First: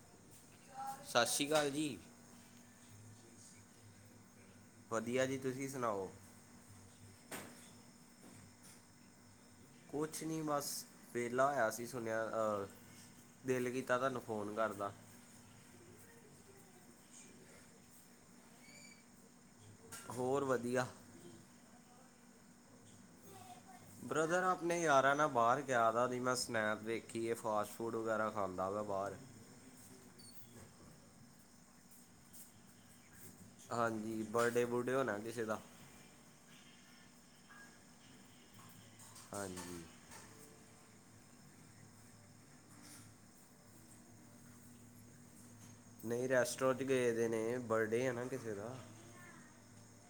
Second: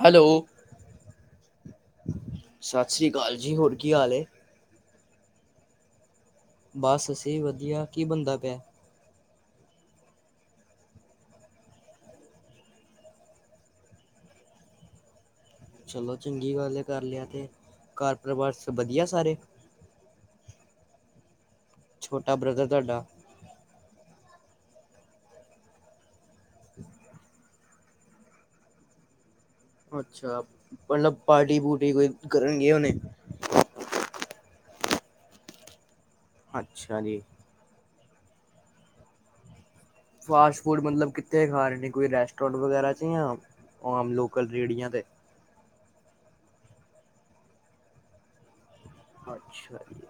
Hello ਸਤਿ ਸ਼੍ਰੀ ਅਕਾਲ ਜੀ। ਸ਼੍ਰੀ ਅਕਾਲ ਜੀ ਹੋਰ ਕੀ ਹਾਲ ਏ? ਵਧੀਆ ਜੀ, ਤੁਸੀਂ ਸੁਣਾਓ। ਬਸ ਅਸੀਂ ਵਧੀਆ, ਕੀ ਬਨਦਾ ਪਿਆ? ਕੁਛ ਨੀ ਬਸ ਵਿਹਲਾ ਹੋਇਆ ਸੀ, ਸੁਣਿਆ ਅ ਦਿਲ ਕੀਤਾ ਤੁਹਾਨੂੰ ਫ਼ੋਨ ਕਰਦਾ। ਚਲੋ ਚੰਗੀ ਗੱਲ ਹੈ ਕਰ ਲਿਆ ਤੇ, ਘਰ ਪਰਿਵਾਰ ਸਭ ਵਧੀਆ ਸਾਰੇ। ਹੋਰ ਵਧੀਆ। ਛੋਟਾ ਬ੍ਰਦਰ ਤੁਹਾਡਾ ਬ੍ਰਦਰ ਆਪਣੇ ਯਾਰਾਂ ਨਾਲ ਬਾਹਰ ਗਿਆ ਦਿਆ ਸੀ, ਮੈਂ ਸਨੈਪ ਵੇਖੀ ਏ ਫਾਸਟ- ਫੂਡ ਵਗੈਰਾ ਖਾਂਦਾ ਪਿਆ ਬਾਹਰ। ਅੱਛਾ, ਮਤਲਬ ਪਾਰਟੀ- ਪੂਰਟੀ ਕੋਈ ਕਰਨਗੇ ਹੋਨੇ। ਹਾਂਜੀ, ਬਰਡੇ- ਬੂਡੇ ਹੋਣਾ ਕਿਸੇ ਦਾ। ਅੱਛਾ ਜੀ। ਹਾਂਜੀ। ਫਾਸਟ- ਫੂਡ ਮਤਲਬ ਕਿੱਥੇ ਖਾ ਰਹੇ ਨੇ, ਕੋਈ ਰੈਸਟੋਰੈਂਟ ਵਗੈਰਾ ਚ ਜਾਂ ਆਮ ਲੋਕਲ ਰੇੜੀਆਂ ਤੇ। ਨਹੀਂ ਰੈਸਟੋਰੈਂਟ ਗਏ ਦੇ ਨੇ, ਬਰਡੇ ਆ ਨਾ ਕਿਸੇ ਦਾ। ਅੱਛਾ ਜੀ,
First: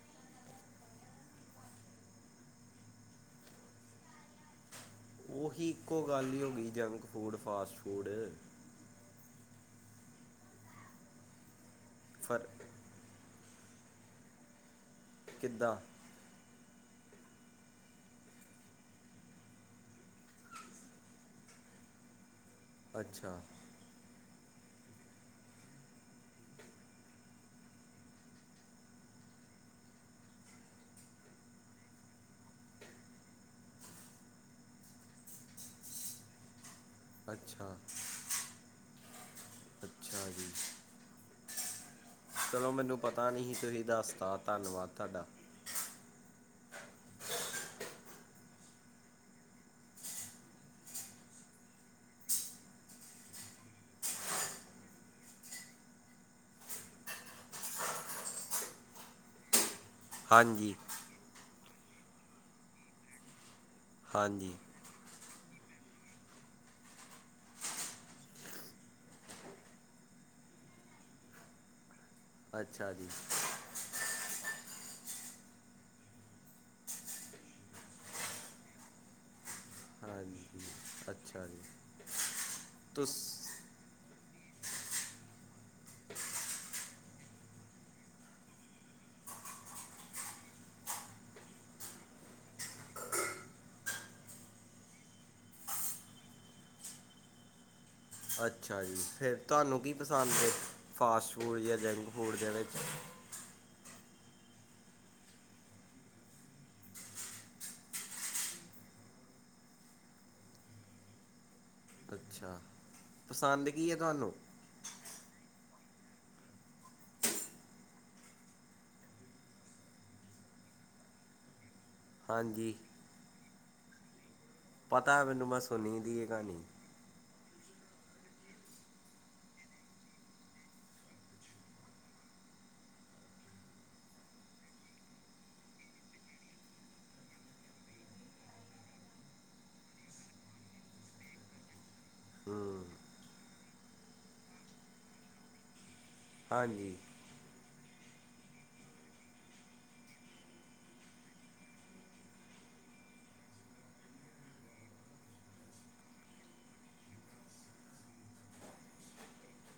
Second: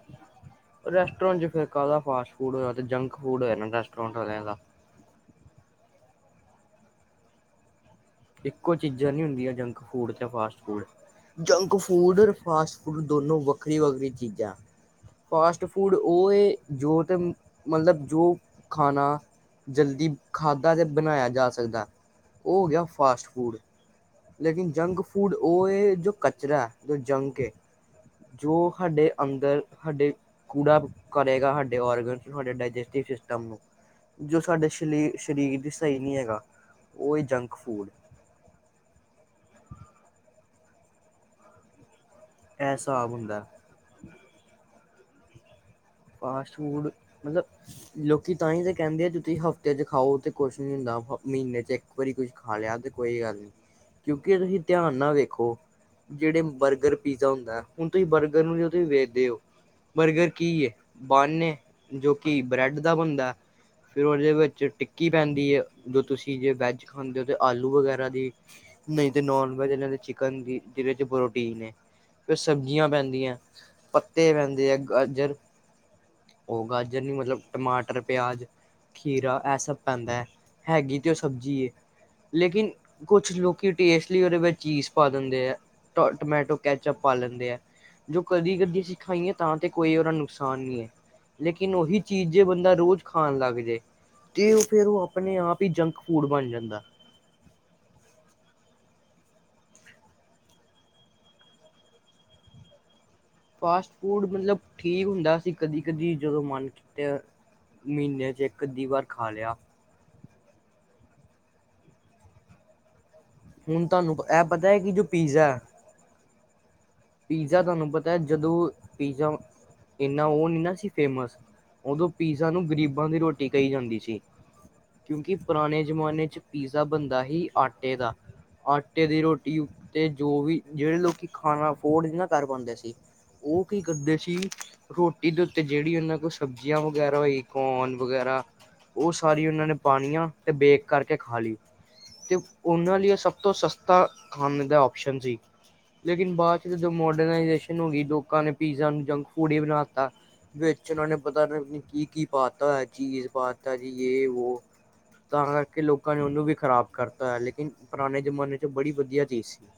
ਰੈਸਟੋਰੈਂਟ ਚ ਫਿਰ ਕਾਹਦਾ ਫਾਸਟ- ਫੂਡ ਹੋਯਾ ੳਹ ਤਾ ਜੰਕ- ਫੂਡ ਹੋਇਆ ਰੈਸਟੋਰੈਂਟ ਵਾਲੇਆ ਦਾ। ਉਹੀ ਇੱਕੋ ਗੱਲ ਹੀ ਹੋ ਗਈ ਜੰਕ- ਫੂਡ, ਫਾਸਟ- ਫੂਡ। ਇੱਕੋ ਚੀਜ਼ਾਂ ਨਹੀਂ ਹੁੰਦੀਆਂ ਜੰਕ- ਫੂਡ ਤੇ ਫਾਸਟ- ਫੂਡ, ਜੰਕ ਫੂਡ ਰ ਫਰ ਫਾਸਟ ਫੂਡ ਦੋਨੋ ਵਕਤ ਵੱਖਰੀ- ਵੱਖਰੀ ਚੀਜ਼ਾਂ। ਫਾਸਟ- ਕਿੱਦਾਂ ਫੂਡ ਉਹ ਏ ਜੋ ਤੇ ਮਤਲਬ ਜੋ ਖਾਣਾ ਜਲਦੀ ਖਾਧਾ ਤੇ ਬਣਾਇਆ ਜਾ ਸਕਦਾ। ਉਹ ਫਾਸਟ- ਅੱਛਾ ਫੂਡ। ਲੇਕਿਨ ਜੰਕ ਫੂਡ ਉਹ ਹੈ, ਜੋ ਕਚਰਾ ਹੈ ਜੋ ਜੰਕ ਏ, ਜੋ ਸਾਡੇ ਅੰਦਰ ਸਾਡੇ ਕੂੜਾ ਕਰੇਗਾ ਸਾਡੇ ਓਰਗਨ ਨੂੰ ਸਾਡੇ ਡਾਇਜੈਸਟਿਵ ਸਿਸਟਮ ਨੂੰ, ਜੋ ਸਾਡੇ ਸ਼ਲੀ ਸਰੀਰ ਦੀ ਸਹੀ ਨਹੀਂ ਹੈਗਾ। ਉਹ ਏ ਜੰਕ- ਅੱਛਾ ਫੂਡ। ਅੱਛਾ ਜੀ। ਚਲੋ ਇਹ ਮੈਨੂੰ ਹਿਸਾਬ ਪਤਾ ਹੁੰਦਾ ਨੀ ਹੀ ਤੁਸੀਂ ਦੱਸਤਾ, ਧੰਨਵਾਦ। ਤਾਡਾ। ਫਾਸਟ ਫੂਡ ਮਤਲਬ ਲੋਕੀ ਤਾਂਹੀ ਤੇ ਕੈੰਦੇਂ ਐ ਜੇ ਤੁਸੀਂ ਹਫ਼ਤੇ ਚ ਖਾਓ ਤੇ ਕੁਛ ਨੀ ਹੁੰਦਾ, ਹ ਮ੍ਹੀਨੇ ਚ ਇੱਕ ਵਾਰੀ ਕੁਛ ਖਾ ਲਿਆ ਤੇ ਕੋਈ ਗੱਲ ਨੀ, ਕਿਓਂਕੇ ਏ ਤੁਸੀਂ ਧਿਆਨ ਨਾਲ ਵੇਖੋ ਜੇੜੇ ਬਰਗਰ ਪੀਜ਼ਾ ਹੁੰਦੈ, ਹੁਣ ਤੁਸੀਂ ਬਰਗਰ ਨੂੰ ਜਦੋਂ ਤੁਸੀਂ ਵੇਖਦੇ ਔ ਬਰਗਰ ਕੀ ਏ? ਹਾਂਜੀ ਅੱਣੇ, ਜੋ ਕਿ ਬ੍ਰੈਡ ਦਾ ਬਣਦੈ। ਫੇਰ ਓਹਦੇ ਹਾਂਜੀ ਵੇੱਚ ਟਿੱਕੀ ਪੈਂਦੀ ਏ। ਜੋ ਤੁਸੀਂ ਜੇ ਵੈਜ ਖਾਂਦੇ ਹੋ ਤਾਂ ਆਲੂ ਵਗੈਰਾ ਦੀ, ਨਹੀਂ ਤੇ ਨੋਨ ਵੈਜ ਆਲੇਆਂ ਦੇ ਚਿਕਨ ਦੀ, ਜਿਦੇ ਚ ਪ੍ਰੋਟੀਨ ਏ। ਫੇਰ ਸਬਜ਼ੀਆਂ ਅੱਛਾ ਜੀ ਪੈਂਦੀਐ ਪੱਤੇ ਪੈਂਦ ਤੇ ਐ ਗਾਜਰ ਔ ਗਾਜਰ ਨੀ ਮਤਲਬ ਟਮਾਟਰ, ਪਿਆਜ, ਖੀਰਾ ਐ ਸਭ ਪੈਂਦਾ, ਹਾਂਜੀ ਹੈਗੀ ਤੇ ਓਹ ਅੱਛਾ ਸਬਜ਼ੀ ਜੀ ਏ ਲੇਕਿਨ ਤੁਸ ਕੁਛ ਲੋਕੀ ਟੇਸਟ ਲੀ ਔਦੇ ਵਿੱਚ ਚੀਜ਼ ਪਾ ਦਿੰਦੇ ਐ, ਟੋਏ ਟਮੈਟੋ ਕੈਚਅਪ ਪਾ ਲੈਂਦੇ ਐ, ਜੋ ਕਦੀ ਕਦੀ ਅਸੀਂ ਖਾਈਏ ਤਾਂ ਤੇ ਕੋਈ ਔਦਾ ਨੁਕਸਾ ਸਾਨ ਨੀ ਐ, ਲੇਕਿਨ ਓਹੀ ਚੀਜ਼ ਜੇ ਬੰਦਾ ਰੋਜ਼ ਖਾਣ ਲੱਗ ਜੇ ਤੇ ਔ ਫੇਰ ਓਹ ਅਪਣੇ ਆਪ ਈ ਜੰਕ ਫੂਡ ਬਣ ਜਾਂਦੈ। ਅੱਛਾ ਜੀ, ਫੇਰ ਤੁਹਾਨੂੰ ਕੀ ਪਸੰਦ ਏ ਫਾਸਟ ਫੂਡ ਯਾ ਜੰਕ ਫੂਡ ਦੇ ਵਿੱਚ? ਫਾਸਟ ਫੂਡ, ਮਤਲਬ ਠੀਕ ਹੁੰਦਾ ਅਸੀ ਕਦੀ ਕਦੀ ਜਦੋਂ ਮਨ ਕੀਤਾ ਮ੍ਹੀਨੇ ਚ ਏੱਕ ਅੱਧੀ ਵਾਰ ਖਾ ਲਿਆ। ਅੱਛਾ ਪਸੰਦ ਹੁਣ ਕੀ ਹੈ ਤੁਹਾਨੂੰ ਐਹ ਪਤਾ ਹੈ ਕਿ ਜੋ ਪੀਜ਼ਾ ਐ ਪੀਜ਼ਾ ਤੁਹਾਨੂੰ ਪਤਾ ਜਦੋਂ ਪੀਜ਼ਾ ਇਨਾ ਓਹ ਨੀ ਨਾ ਸੀ ਫੇਮਸ‌। ਓਦੋਂ ਪੀਜ਼ਾ ਨੂੰ ਹਾਂਜੀ ਗ਼ਰੀਬਾਂ ਦੀ ਰੋਟੀ ਕਈ ਜਾਂਦੀ ਸੀ। ਪਤਾ ਹੈ ਕਿਉਂਕਿ ਮੈਨੂੰ ਮੈਂ ਪੁਰਾਣੇ ਸੁਣੀ ਦੀ ਜ਼ਮਾਨੇ ਇਹ ਚ ਕਹਾਣੀ ਪੀਜ਼ਾ ਬਣਦਾ ਹੀ ਆਟਾ ਏਦਾ, ਆਟੇ ਦੀ ਰੋਟੀ ਉਤੇ ਜੋਵੀ ਜੇੜੇ ਲੋਕੀ ਖਾਣਾ ਫੋਰਡ ਨੀ ਕਰ ਪਾਂਦੇ ਸੀ, ਉਹ ਕੀ ਕਰਦੇ ਸੀ ਰੋਟੀ ਦੇ ਉੱਤੇ ਜੇੜੀ ਉਨ੍ਹਾਂ ਕੋਲ ਸਬਜ਼ੀਆਂ ਵਗੈਰਾ ਹੋਈ ਕੋਨ ਵਗੈਰਾ ਉਹ ਸਾਰੀ ਉਨਾਂ ਨੇ ਪਾਣੀਆਂ ਤੇ ਬੇਕ ਕਰਕੇ ਖਾ ਲੀ ਤੇ ਹੂੰ ਉਨ੍ਹਾਂ ਲਈ ਐ ਸਭ ਤੋਂ ਸਸਤਾ ਖਾਣੇ ਦਾ ਔਪਸ਼ਨ ਸੀ। ਲੇਕਿਨ ਏ ਦੋ ਹਾਂਜੀ ਮੋਡਰਨਾਈਜੇਸ਼ ਹੀਨੁਗੀ ਲੋਕਾਂ ਨੇ ਪੀਜ਼ਾ ਨੂੰ ਜੰਕ ਫੂਡ ਹੀ ਬਣਾ ਤਾ, ਵੇਚ ਉਨਾਂ ਨੇ ਪਤਾ ਕੀ ਕੀ ਪਾਤਾ ਚੀਜ਼ ਪਾਤਾ ਜੀ ਯੇ ਵੋ, ਤਾਂ ਕਰਕੇ ਲੋਕਾਂ ਨੇ ਉਨੂੰ ਵੀ ਖ਼ਰਾਬ ਕਰਤਾ, ਲੇਕਿਨ ਪੁਰਾਣੇ ਜ਼ਮਾਨੇ ਚ ਬੜੀ ਵਧੀਆ ਚੀਜ਼ ਸੀ। [inaudible]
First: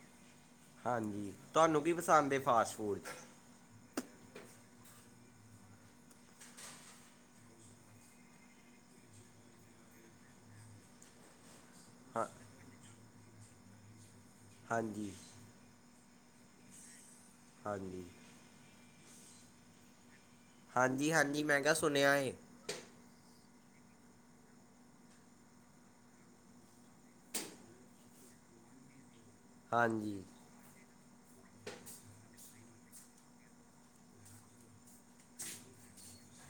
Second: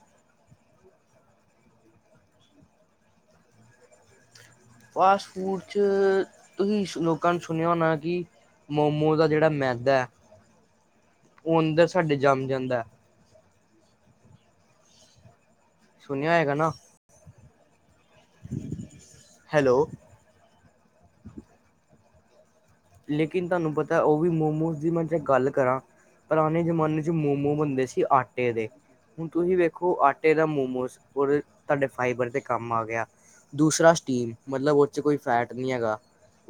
ਹਾਂਜੀ, ਤੁਹਾਨੂੰ ਕੀ ਪਸੰਦ ਏ ਫਾਸਟ ਫੂਡ ਚ? ਫਾਸਟ ਫੂਡ 'ਚ ਤੁਸੀਂ ਲੋਕਾਂ ਨੂੰ ਸੁਣਿਆ ਹੋਣਾ ਕਿ ਮੋਮੋਜ ਦਾ ਜੇੜਾ ਮੈਦਾ ਐ, ਔ ਅੰਦਰ ਸਾਡੇ ਹਾਂ ਜੰਮ ਜਾਂਦਾ। ਹਾਂਜੀ। ਸੁਣਿਆ ਹੋਏਗਾ ਨਾ। ਹਾਂਜੀ। ਹੈਲੋ। ਹਾਂਜੀ ਹਾਂਜੀ, ਮੈ ਕਿਆ ਸੁਣਿਆ ਏ। ਲੇਕਿਨ ਤੁਹਾਨੂੰ ਪਤੈ ਓਹ ਵੀ ਮੋਮੋਸ ਦੀ ਮੈਂ ਜੇ ਗੱਲ ਕਰਾਂ ਪੁਰਾਣੇ ਜ਼ਮਾਨੇ 'ਚ ਮੋਮੋ ਬਣਦੇ ਸੀ ਆਟੇ ਦੇ। ਹੁਣ ਤੁਸੀਂ ਵੇਖੋ, ਹਾਂਜੀ ਆਟੇ ਦਾ ਮੋਮੋਸ ਔਰ ਤੁਹਾਡੇ ਫਾਈਬਰ ਦੇ ਕੰਮ ਆ ਗਿਆ ਦੂਸਰਾ ਸਟੀਮ ਮਤਲਬ ਓਦੇ ਚ ਕੋਈ ਫੈਟ ਨੀ ਹੈਗਾ।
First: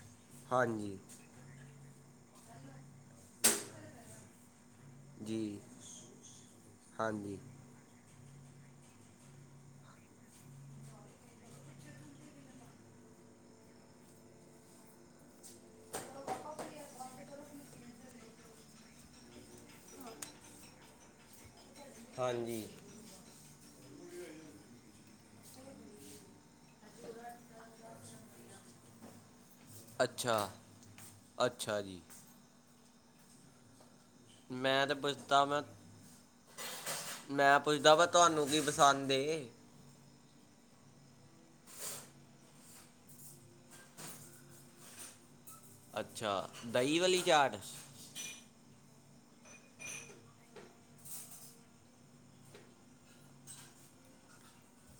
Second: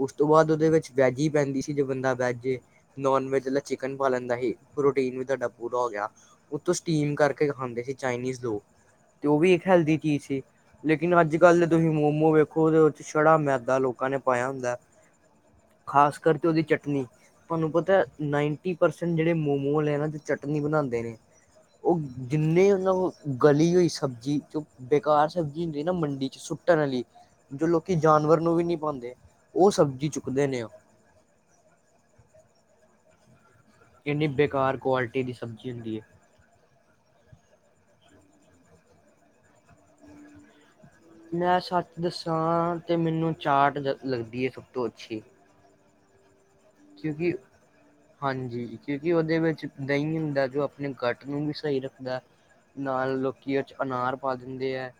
ਉਸ ਤੋਂ ਬਾਦ ਉਦੇ ਵੇਚ ਹਾਂਜੀ ਵੈਜੀ ਪੈਂਦੀ‌। ਜੇ ਬੰਦਾ ਵੈੱਜ ਏ, ਨੋਨ ਵੈਜ ਆਲਾ ਚਿਕਨ ਪਾ ਲੈਂਦਾ ਹੀ। ਪ੍ਰੋਟੀਨ ਵੀ ਤੁਹਾਡਾ ਜੀ ਪੂਰਾ ਹੋ ਗਿਆ, ਉੱਤੋ ਸਟੀਮ ਹਾਂਜੀ ਕਰਕੇ ਖਾਂਦੇ ਸੀ ਚਾਈਨੀਜ਼। ਤੇ ਉਹ ਵੀ ਇੱਕ ਹੈਲਦੀ ਚੀਜ਼ ਸੀ ਲੇਕਿਨ ਅੱਜ ਕੱਲ ਦੇ ਤੁਸੀਂ ਮੋਮੋਜ਼ ਵੇਖੋ ਉਹ ਛੜਾ ਮੈਦਾ ਲੋਕਾਂ ਨੇ ਪਾਇਆ ਹੁੰਦਾ। ਖਾਸ ਕਰਕੇ ਉਹਦੀ ਚਟਨੀ ਤੁਹਾਨੂੰ ਪਤਾ ਨਾਈਨਟੀ ਪਰਸੈਂਟ ਜਿਹੜੇ ਮੋਮੋ ਵਾਲੇ ਇਹ ਚਟਨੀ ਬਣਾਉਂਦੇ ਨੇ। ਉਹ ਹਾਂਜੀ ਜਿੰਨੇ ਮਤਲਬ ਗਲੀ ਹੋਈ ਸਬਜ਼ੀ ਜੋ ਬੇਕਾਰ ਸਬਜ਼ੀ ਹੁੰਦੀ ਨਾ ਮੰਡੀ ਚ ਸੁੱਟਣ ਵਾਲੀ ਜੋ ਲੋਕੀ ਜਾਨਵਰ ਨੂੰ ਵੀ ਨਹੀ ਪਾਉਂਦੇ। ਉਹ ਸਬਜ਼ੀ ਅੱਛਾ ਚੁੱਕਦੇ ਨੇ ਉਹ ਅੱਛਾ ਜੀ। ਕਿੰਨੀ ਬੇਕਾਰ ਮੈਂ ਤਾਂ ਕੁਆਲਿਟੀ ਦੀ ਪੁੱਛਦਾ ਮੈਂ ਸਬਜ਼ੀ ਹੁੰਦੀ ਹੈ। ਮੈਂ ਪੁੱਛਦਾ ਵਾ ਤੁਹਾਨੂੰ ਕੀ ਪਸੰਦ। ਮੈਂ ਸੱਚ ਦੱਸਾਂ ਤੇ ਮੈਨੂੰ ਚਾਟ ਜ ਲੱਗਦੀ ਹੈ। ਸਭ ਤੋਂ ਅੱਛੀ। ਅੱਛਾ। ਦਹੀਂ ਵਾਲੀ ਕਿਉਂਕਿ ਚਾਟ ਹਾਂਜੀ। ਕਿਉਂਕਿ ਉਹਦੇ ਵਿੱਚ ਦਹੀਂ ਹੁੰਦਾ ਜੋ ਆਪਣੇ ਗੱਟ ਨੂੰ ਵੀ ਸਹੀ ਰੱਖਦਾ ਨਾਲ ਲੋਕ ਉਹ ਚ ਅਨਾਰ ਪਾ ਦਿੰਦੇ ਹੈ।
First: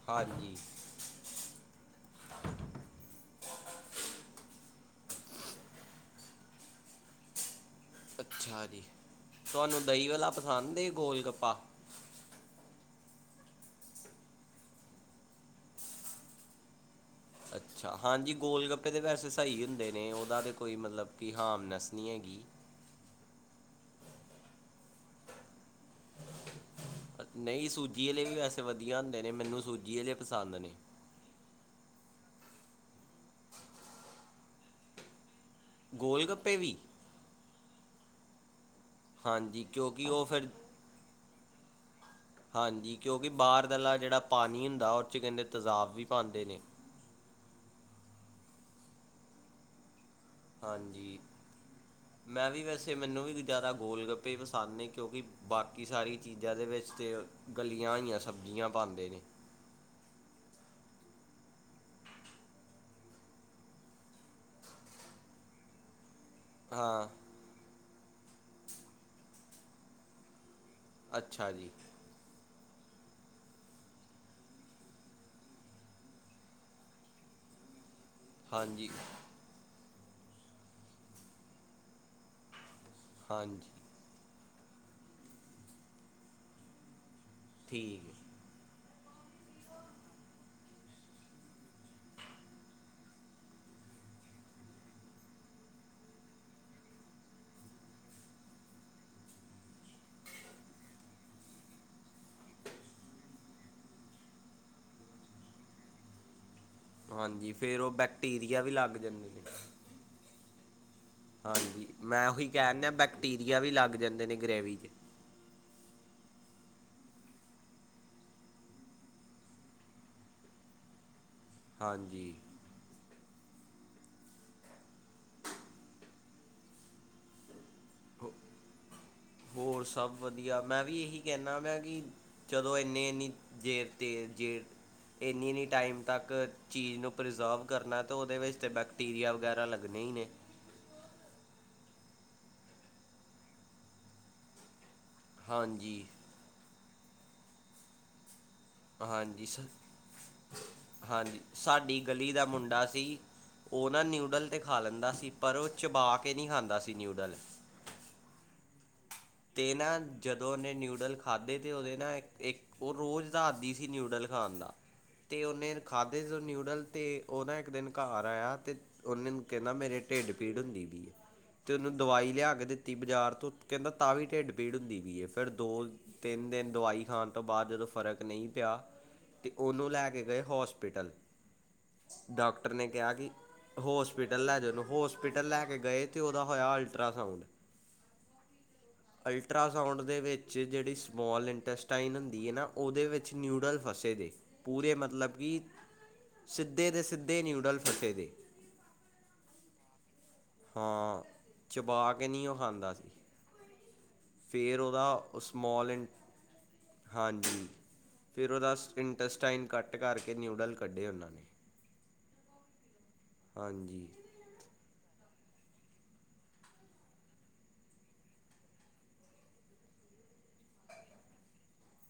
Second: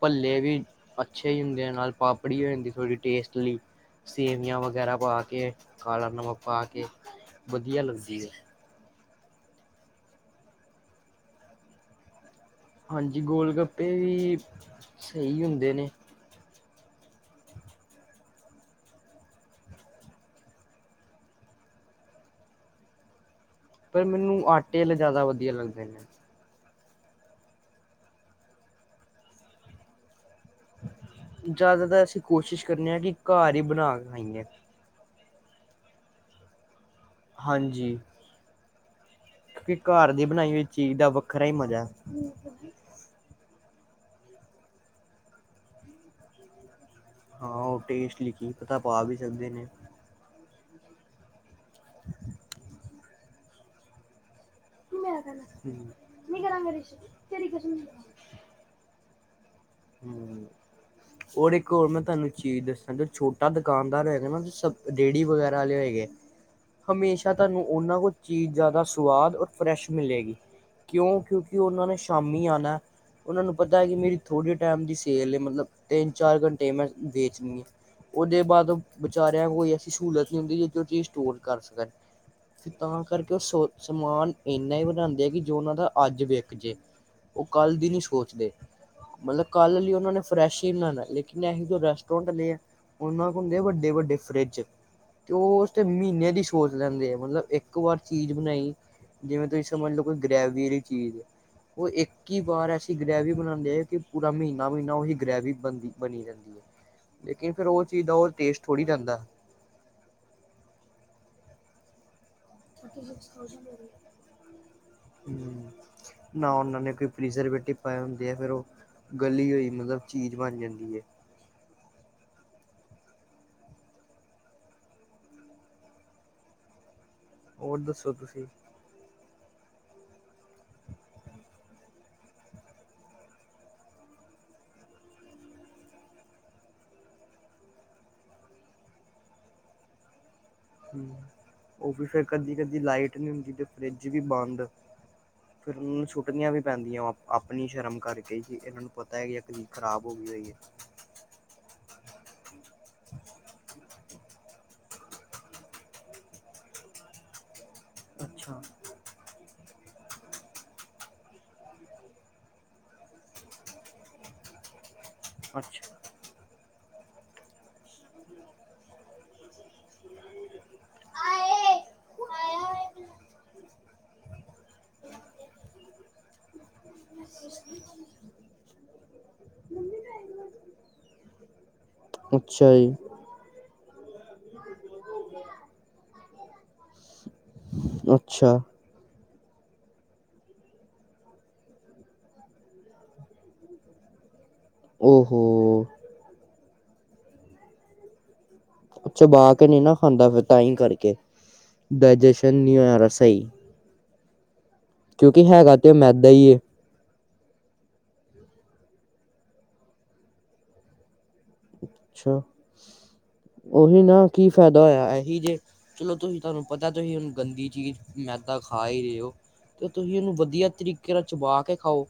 ਭੱਲੇ ਹਾਂਜੀ ਵੀ ਅੱਛੇ ਹੀ ਹੁੰ ਨਾਲ ਪਾਪੜੀ ਹੋ ਜਾਂਦੀ ਥੋੜ੍ਹੀ ਟੇਸਟਲੀ ਸੇਵੀਆਂ ਵਗੈਰਾ ਪਾ ਕੇ। ਕਾਲਾ ਨਵਾਂ ਪਾ ਕੇ ਵਧੀਆ ਲੱਗਦਾ। ਅੱਛਾ ਜੀ। ਤੁਹਾਨੂੰ ਦਹੀਂ ਵਾਲਾ ਪਸੰਦ ਏ ਗੋਲਗੱਪਾ। ਹਾਂਜੀ ਗੋਲ ਗੱਪੇ ਵੀ ਸਹੀ ਹੁੰਦੇ ਨੇ ਅੱਛਾ ਹਾਂਜੀ ਗੋਲ ਕੱਪੜੇ ਤਾਂ ਵੈਸੇ ਸਹੀ ਹੁੰਦੇ ਨੇ ਉਹਦਾ ਤਾਂ ਕੋਈ ਮਤਲਬ ਕਿ ਹਾਰਮਨੈਸ ਨਹੀਂ ਹੈਗੀ। ਪਰ ਮੈਨੂੰ ਆਟੇ ਜ਼ਿਆਦਾ ਵਧੀਆ ਲੱਗਦੇ ਨੇ। ਨਹੀਂ ਸੂਜੀ ਵਾਲੇ ਵੀ ਵੈਸੇ ਵਧੀਆ ਹੁੰਦੇ ਨੇ ਮੈਨੂੰ ਸੂਜੀ ਵਾਲੇ ਪਸੰਦ ਨੇ। ਜ਼ਿਆਦਾਤਰ ਅਸੀਂ ਕੋਸ਼ਿਸ਼ ਕਰਨੇ ਹਾਂ ਕਿ ਘਰ ਹੀ ਬਣਾ ਕੇ ਖਾਈਏ। ਗੋਲ ਗੱਪੇ ਵੀ। ਹਾਂਜੀ। ਹਾਂਜੀ ਕਿਉਂਕਿ ਘਰ ਦੀ ਉਹ ਬਣਾਈ ਫਿਰ ਹੋਈ ਚੀਜ਼ ਦਾ ਖਰਾ ਹੀ ਮਜ਼ਾ। ਹਾਂਜੀ। ਕਿਉਂਕਿ ਬਾਹਰ ਦਾ ਜਿਹੜਾ ਪਾਣੀ ਹੁੰਦਾ ਉਹ ਚ ਕਹ ਦੇ ਤਜ਼ਾਾਬ ਵੀ ਪਾਉਂਦੇ ਨੇ। ਹਾਂ ਉਹ ਟੇਸਟ ਲਿਖੀ ਪਤਾ ਪਾ ਵੀ ਸਕਦੇ ਨੇ। ਹਾਂਜੀ ਮੈਂ ਵੀ ਵੈਸੇ ਮੈਨੂੰ ਵੀ ਜ਼ਿਆਦਾ ਗੋਲ ਗੱਪੇ ਸਾਨੇ ਕਿਉਂਕਿ ਬਾਕੀ ਸਾਰੀ ਚੀਜ਼ਾਂ ਦੇ ਵਿੱਚ ਤਾਂ ਗਲੀਆਂ ਹੋਈਆਂ ਸਬਜ਼ੀਆਂ ਪਾਉਂਦੇ ਨੇ। ਹਮ ਰ ਇੱਕ ਹੋਰ ਮੈਂ ਤੁਹਾਨੂੰ ਚੀਜ਼ ਦੱਸਾਂ ਜੋ ਛੋਟਾ ਦੁਕਾਨਦਾਰ ਹੈਗਾ ਨਾ ਸ ਰੇਹੜੀ ਵਗੈਰਾ ਵਾਲੇ ਹੋਏਗੇ। ਹਾਂ ਹਮੇਸ਼ਾ ਤੁਹਾਨੂੰ ਉਹਨਾਂ ਕੁ ਚੀਜ਼ ਜ਼ਿਆਦਾ ਸੁਵਾਦ ਰ ਫਰੈਸ਼ ਮਿਲੇਗੀ। ਕਿਉਂ ਅੱਛਾ ਕਿਉਂਕਿ ਜੀ ਉਹਨਾਂ ਨੇ ਸ਼ਾਮੀ ਆਉਣਾ। ਉਹਨਾਂ ਨੂੰ ਪਤਾ ਹੈ ਕਿ ਮੇਰੇ ਤੋਂ ੜੇ ਟਾਈਮ ਦੀ ਸੇਲ ਹੈ ਮਤਲਬ ਤਿੰਨ ਚਾਰ ਘੰਟੇ ਮੈਂ ਵੇਚਣੀ ਹੈ। ਉਹਦੇ ਬਾਅਦ ਹਾਂਜੀ ਵਿਚਾਰਿਆਂ ਕੋਈ ਸਹੂਲਤ ਨਹੀਂ ਹੁੰਦੀ ਜੀ ਜੋ ਚੀਜ਼ ਸਟੋਰ ਕਰ ਸਕੇਗਾ। ਫੇਰ ਤਾਂ ਕਰਕੇ ਉਹ ਸੋ ਹਾਂਜੀ ਸਮਾਨ। ਇੰਨਾ ਹੀ ਵਧਾਉਂਦੇ ਆ ਕਿ ਜੋ ਉਹਨਾਂ ਦਾ ਅੱਜ ਵਿਕ ਜੇ। ਉਹ ਕੱਲ੍ਹ ਦੀ ਨਹੀਂ ਠੀਕ ਹੈ ਸੋਚਦੇ। ਮਤਲਬ ਕੱਲ ਲਈ ਉਹਨਾਂ ਨੇ ਫਰੈਸ਼ ਹੀ ਬਣਾਉਣਾ ਲੇਕਿਨ ਇਹ ਜੋ ਰੈਸਟੋਰੈਂਟ ਲਏ ਹੈ ਉਹਨਾਂ ਕੋਲ ਹੁੰਦੇ ਆ ਵੱਡੇ ਵੱਡੇ ਫਰਿੱਜ ਤੇ ਉਹ ਉਸ ਤੇ ਮਹੀਨੇ ਦੀ ਸੋਚ ਲੈਂਦੇ ਆ ਮਤਲਬ ਇੱਕ ਵਾਰ ਚੀਜ਼ ਬਣਾਈ ਜਿਵੇਂ ਤੁਸੀਂ ਸਮਝ ਲਓ ਕੋਈ ਗ੍ਰੈਵੀ ਵਾਲੀ ਚੀਜ਼ ਉਹ ਇੱਕ ਹੀ ਵਾਰ ਐਸੀ ਗ੍ਰੈਵੀ ਬਣਾਉਂਦੇ ਆ। ਕਿ ਪੂਰਾ ਮਹੀਨਾ ਮਹੀਨਾ ਉਹੀ ਗ੍ਰੈਵੀ ਬਣਦੀ ਬਣੀ ਰਹਿੰਦੀ ਹੈ। ਹਾਂਜੀ ਲੇਕਿਨ ਫਿਰ ਫੇਰ ਉਹ ਚੀਜ਼ ਦਾ ਬੈਕਟੀਰੀਆ ਟੇਸਟ ਵੀ ਥੋੜ੍ਹੀ ਲੱਗ ਰਹਿੰਦਾ ਜਾਂਦੇ। ਹਾਂਜੀ ਮੈਂ ਉਹੀ। ਕਹਿਣ ਦੀਆਂ ਬੈਕਟੀਰੀਆ ਵੀ ਲੱਗ ਜਾਂਦੇ ਨੇ ਗ੍ਰਰੇਵੀ ਚ। ਨਾ ਉਹਨਾਂ ਨੇ ਕੋਈ ਪ੍ਰੀਜ਼ਰਵੇਟਿਵ ਪਾਏ ਹੁੰਦੇ ਆ ਫਿਰ ਉਹ ਗਲੀ ਹੋਈ ਮਤਲਬ ਚੀਜ਼ ਬਣ ਜਾਂਦੀ ਹੈ। ਹਾਂਜੀ। ਹੋਰ ਦੱਸੋ ਤੁਸੀਂ? ਹੋਰ ਸਭ ਵਧੀਆ ਮੈਂ ਵੀ ਇਹੀ ਕਹਿਣਾ ਹੁਣਾ ਕਿ ਜਦੋਂ ਇੰਨੀ ਇੰਨੀ ਦੇਰ ਤੇਰ ਜੇਰ ਇੰਨੀ ਇੰਨੀ ਟਾਈਮ ਤੱਕ ਚੀਜ਼ ਨੂੰ ਪ੍ਰੀਜ਼ਰਵ ਕਰਨਾ ਤਾਂ ਉਹਦੇ ਵਿੱਚ ਤਾਂ ਬੈਕਟੀਰੀਆ ਵਗੈਰਾ ਲੱਗਣੇ ਹੀ ਨੇ। ਹੂੰ ਉਹ ਵੀ ਫਿਰ ਕਦੀ ਕਦੀ ਲਾਈਟ ਨਹੀਂ ਹੁੰਦੀ ਤੇ ਫਰਿੱਜ ਵੀ ਬੰਦ। ਫੇਰ ਹਾਂਜੀ ਨੂੰ ਛੁੱਟਦੀਆਂ ਵੀ। ਪੈਂਦੀਆਂ ਉਹ ਆਪਣੀ ਸ਼ਰਮ ਕਰਕੇ। ਕਿ ਇਹਨਾਂ ਨੂੰ ਪਤਾ ਹੈ ਕਿ ਹਾਂਜੀ ਅਕਲੀ ਖ਼ਰਾਬ ਹੋ ਗਈ ਹੋਈ ਹੈ ਹਾਂਜੀ ਸਾਡੀ ਗਲੀ ਦਾ ਮੁੰਡਾ ਸੀ ਉਹ ਨਾ ਨਿਊ। ਨਿਊਡਲ ਤੇ ਖਾ ਲੈਂਦਾ ਸੀ ਪਰ ਉਹ ਚਬਾ ਕੇ ਨਹੀਂ ਖਾਂਦਾ ਸੀ ਨਿਊਡਲ। ਅੱਛਾ। ਤੇ ਨਾ ਜਦੋਂ ਉਹਨੇ ਨਿਊਡਲ ਖਾਧੇ ਤੇ ਉਹਦੇ ਨਾ ਇੱਕ ਇੱਕ ਉਹ ਰੋਜ਼ ਦਾ ਆਦੀ ਸੀ ਨਿਊਡਲ ਖਾਣ ਦਾ। ਤੇ ਉਹਨੇ ਅੱਛਾ ਖਾਧੇ ਜੋ ਨਿਊਡਲ। ਤੇ ਉਹ ਨਾ ਇੱਕ ਦਿਨ ਘਰ ਆਇਆ ਤੇ ਉਹਨੇ ਕਹਿੰਦਾ ਮੇਰੇ ਢਿੱਡ ਪੀੜ ਹੁੰਦੀ ਪਈ ਏ ਤੇ ਉਹਨੂੰ ਦਵਾਈ ਲਿਆ ਕੇ ਦਿੱਤੀ ਬਾਜ਼ਾਰ ਤੋਂ ਕਹਿੰਦਾ। ਤਾਂ ਵੀ ਢਿੱਡ ਪੀੜ ਹੁੰਦੀ ਪਈ ਹੈ ਫਿਰ ਦੋ ਤਿੰਨ ਦਿਨ ਦਵਾਈ ਖਾਣ ਤੋਂ ਬਾਅਦ ਜਦੋਂ ਫ਼ਰਕ ਨਹੀਂ ਪਿਆ ਇੱਕ ਉਹਨੂੰ ਲੈ ਕੇ ਗਏ ਹੋਸਪੀਟਲ। ਅੱਛਾ ਡਾਕਟਰ ਨੇ ਜੀ ਕਿਹਾ ਕਿ? ਹੋਸਪਿਟਲ ਲੈ ਜਾਓ ਉਹਨੂੰ ਹੋਸਪੀਟਲ ਲੈ ਕੇ ਗਏ ਤੇ ਉਹਦਾ ਹੋਇਆ ਅਲਟਰਾਸਾਊਂਡ। ਅੱਛਾ। ਅਲਟਰਾਾਸਾਊਂਡ ਦੇ ਵਿੱਚ ਜਿਹੜੀ ਸਮਾਲ ਇੰਟੈਸਟਾਈਨ ਹੁੰਦੀ ਹੈ ਨਾ ਉਹਦੇ ਵਿੱਚ ਨਿਊਡਲ ਫਸੇ ਨੇ। ਪੂਰੇ ਮਤਲਬ ਓਹੋ ਕਿ। ਸਿੱਧੇ ਦੇ ਸਿੱਧੇ ਨਿਊਡਲ ਫਸੇ ਨੇ। ਚਬਾ ਕੇ ਨਹੀਂ ਨਾ ਖਾਂਦਾ ਫੇਰ ਤਾਹੀ ਕਰਕੇ ਹਾਂ ਚਬਾ ਕੇ ਡਾਇਰੈਕਸ਼ਨ ਨਹੀਂ ਸਹੀ। ਫੇਰ ਉਹਦਾ ਕਿਉਂਕਿ ਹੈਗਾ ਸਮੌਲ। ਤੇ ਮੈਦਾ ਹੀ ਏ ਹਾਂਜੀ ਫਿਰ ਉਹਦਾ ਇੰਟਸਟਾਈਨ ਕੱਟ ਕਰਕੇ ਨਿਊਡਲ ਕੱਢੇ ਉਹਨਾਂ ਨੇ। ਅੱਛਾ ਉਹੀ ਹਾਂਜੀ ਨਾ ਕੀ ਫਾਇਦਾ। ਹੋਇਆ ਇਹੇ ਜੇ ਚਲੋ ਤੁਸੀਂ ਤੁਹਾਨੂੰ ਪਤਾ ਤੁਸੀਂ ਉਹਨੂੰ ਗੰਦੀ ਚੀਜ਼ ਮੈਦਾ ਖਾ ਹੀ ਰਹੇ ਹੋ ਤੇ ਤੁਸੀਂ ਉਹਨੂੰ ਵਧੀਆ ਤਰੀਕੇ ਨਾਲ ਚਬਾ ਕੇ ਖਾਓ।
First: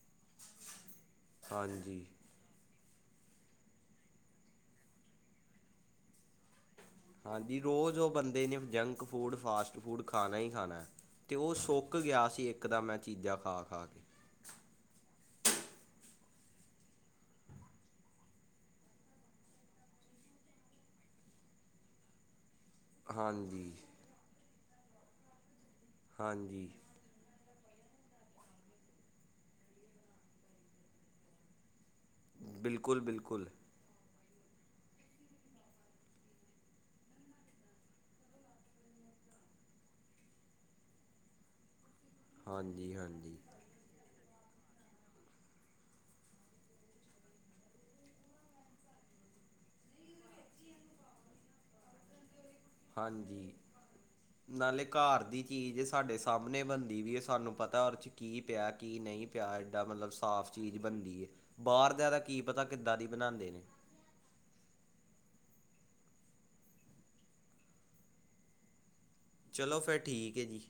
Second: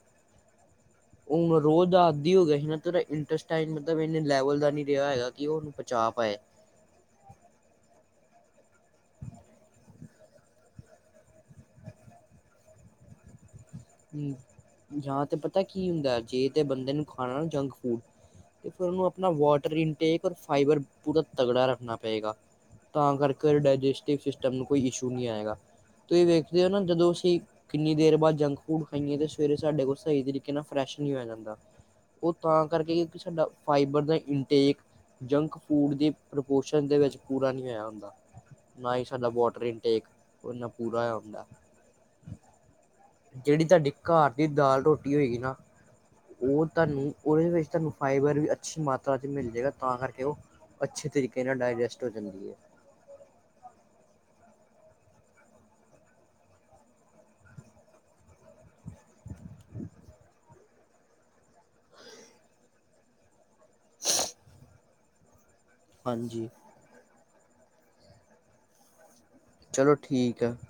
ਉਹ ਹੁਣ ਰੋਜ਼ ਦਾ ਹਾਂਜੀ ਆਦੀ ਹੋ ਗਿਆ ਸੀ ਨਾ। ਤੇਰਾ ਇੰਟਰਸਟ ਮਤਲਬ ਨਹੀਂ। ਤੇਰੇ ਲੈਵਲ ਦਾ ਨਹੀਂ ਰਿਹਾ ਹੈਗਾ ਕਿ ਉਹਨੂੰ ਪਚਾ ਪਾਏ। ਹਾਂਜੀ ਰੋਜ਼ ਉਹ ਬੰਦੇ ਨੇ ਜੰਕ ਫੂਡ ਫਾਸਟ ਫੂਡ ਖਾਣਾ ਹੀ ਖਾਣਾ ਤੇ ਉਹ ਸੁੱਕ ਗਿਆ ਸੀ ਇੱਕ ਦਾ ਮੈਂ ਚੀਜ਼ਾਂ ਖਾ ਖਾ ਕੇ ਜਾਂ ਤੇ ਪਤਾ ਕੀ ਹੁੰਦਾ ਜੇ ਤਾਂ ਬੰਦੇ ਨੂੰ ਖਾਣਾ ਨਾ ਜੰਕ ਫੂਡ ਤੇ ਫਿਰ ਉਹਨੂੰ ਆਪਣਾ ਵਾਟਰ ਇਨਟੇਕ ਰ ਫਾਈਬਰ ਪੂਰਾ ਤਗੜਾ ਰੱਖਣਾ ਪਏਗਾ ਤਾ ਕਰ ਕੇ [inaudible] ਹਾਂਜੀ ਤਾ ਮੈਨੂੰ ਕੋਈ ਇਸ਼ੂ ਨਈ ਆਏਗਾ। ਤੁਸੀਂ ਵੇਖਦੇ ਓ ਹਾਂਜੀ ਨਾ ਜਦੋਂ, ਅਸੀਂ ਕਿੰਨੀ ਦੇਰ ਬਾਅਦ ਜੰਗ? ਫੂਡ ਖਾਈਂਏ ਤੇ ਸਵੇਰੇ ਸਾਡੇ ਕੋਲ ਸਹੀ ਤਰੀਕੇ ਨਾਲ ਫਰੈਸ਼ ਨਹੀਂੀ ਹੋ ਜਾਂਦਾ। ਉਹ ਤਾਂ ਕਰਕੇ, ਬਿਲਕੁਲ ਕਿਉਂਕਿ ਸਾਡਾ ਬਿਲਕੁਲ ਫਾਈਬਰ ਦਾ ਇਨਟੇਕ ਜੰਕ ਫੂਡ ਦੀ ਪ੍ਰਪੋਰਸ਼ਨ ਦੇ ਵਿੱਚ ਪੂਰਾ ਨੀ ਆਇਆ ਹੁੰਦਾ। ਨਾ ਹੀ ਸਾਡਾ ਵਾਟਰ ਇਨਟੇਕ ਇਨਾ ਪੂਰਾ ਆਇਆ ਹੁੰਦਾ। ਹਾਂਜੀ, ਹਾਂਜੀ। ਜਿਹੜੀ ਤੁਹਾਡੀ ਘਰ ਦੀ ਦਾਲ ਰੋਟੀ ਹੋਏਗੀ ਨਾ। ਉਹ ਤੁਹਾਨੂੰ ਉਹਦੇ ਵਿੱਚ ਤੁਹਾਨੂੰ ਫਾਈਬਰ ਵੀ ਅੱਛੀ ਮਾਤਰਾ ' ਮਿਲ ਜਾਵੇਗਾ ਤਾਂ ਕਰਕੇ ਉਹ ਅੱਛੇ ਤਰੀਕੇ ਨਾਲ ਡਾਇਜੈਸਟ ਹੋ ਜਾਂਦੀ ਹੈ। ਹਾਂਜੀ ਨਾਲੇ ਘਰ ਦੀ ਚੀਜ਼ ਸਾਡੇ ਸਾਹਮਣੇ ਬਣਦੀ ਵੀ ਹੈ। ਸਾਨੂੰ ਪਤਾ ਉਹਦੇ 'ਚ ਕੀ ਪਿਆ ਕੀ ਨਹੀਂ ਪਿਆ। ਏਡਾ ਮਤਲਬ ਸਾਫ਼ ਚੀਜ਼ ਬਣਦੀ ਹੈ। ਬਾਹਰ ਦਾ ਤਾਂ ਕੀ ਪਤਾ ਕਿੱਦਾਂ ਦੀ ਬਣਾਉਂਦੇ ਨੇ। [unintelligible] ਹਾਂ ਜੀ। ਚਲੋ, ਫਿਰ ਠੀਕ ਹੈ ਜੀ।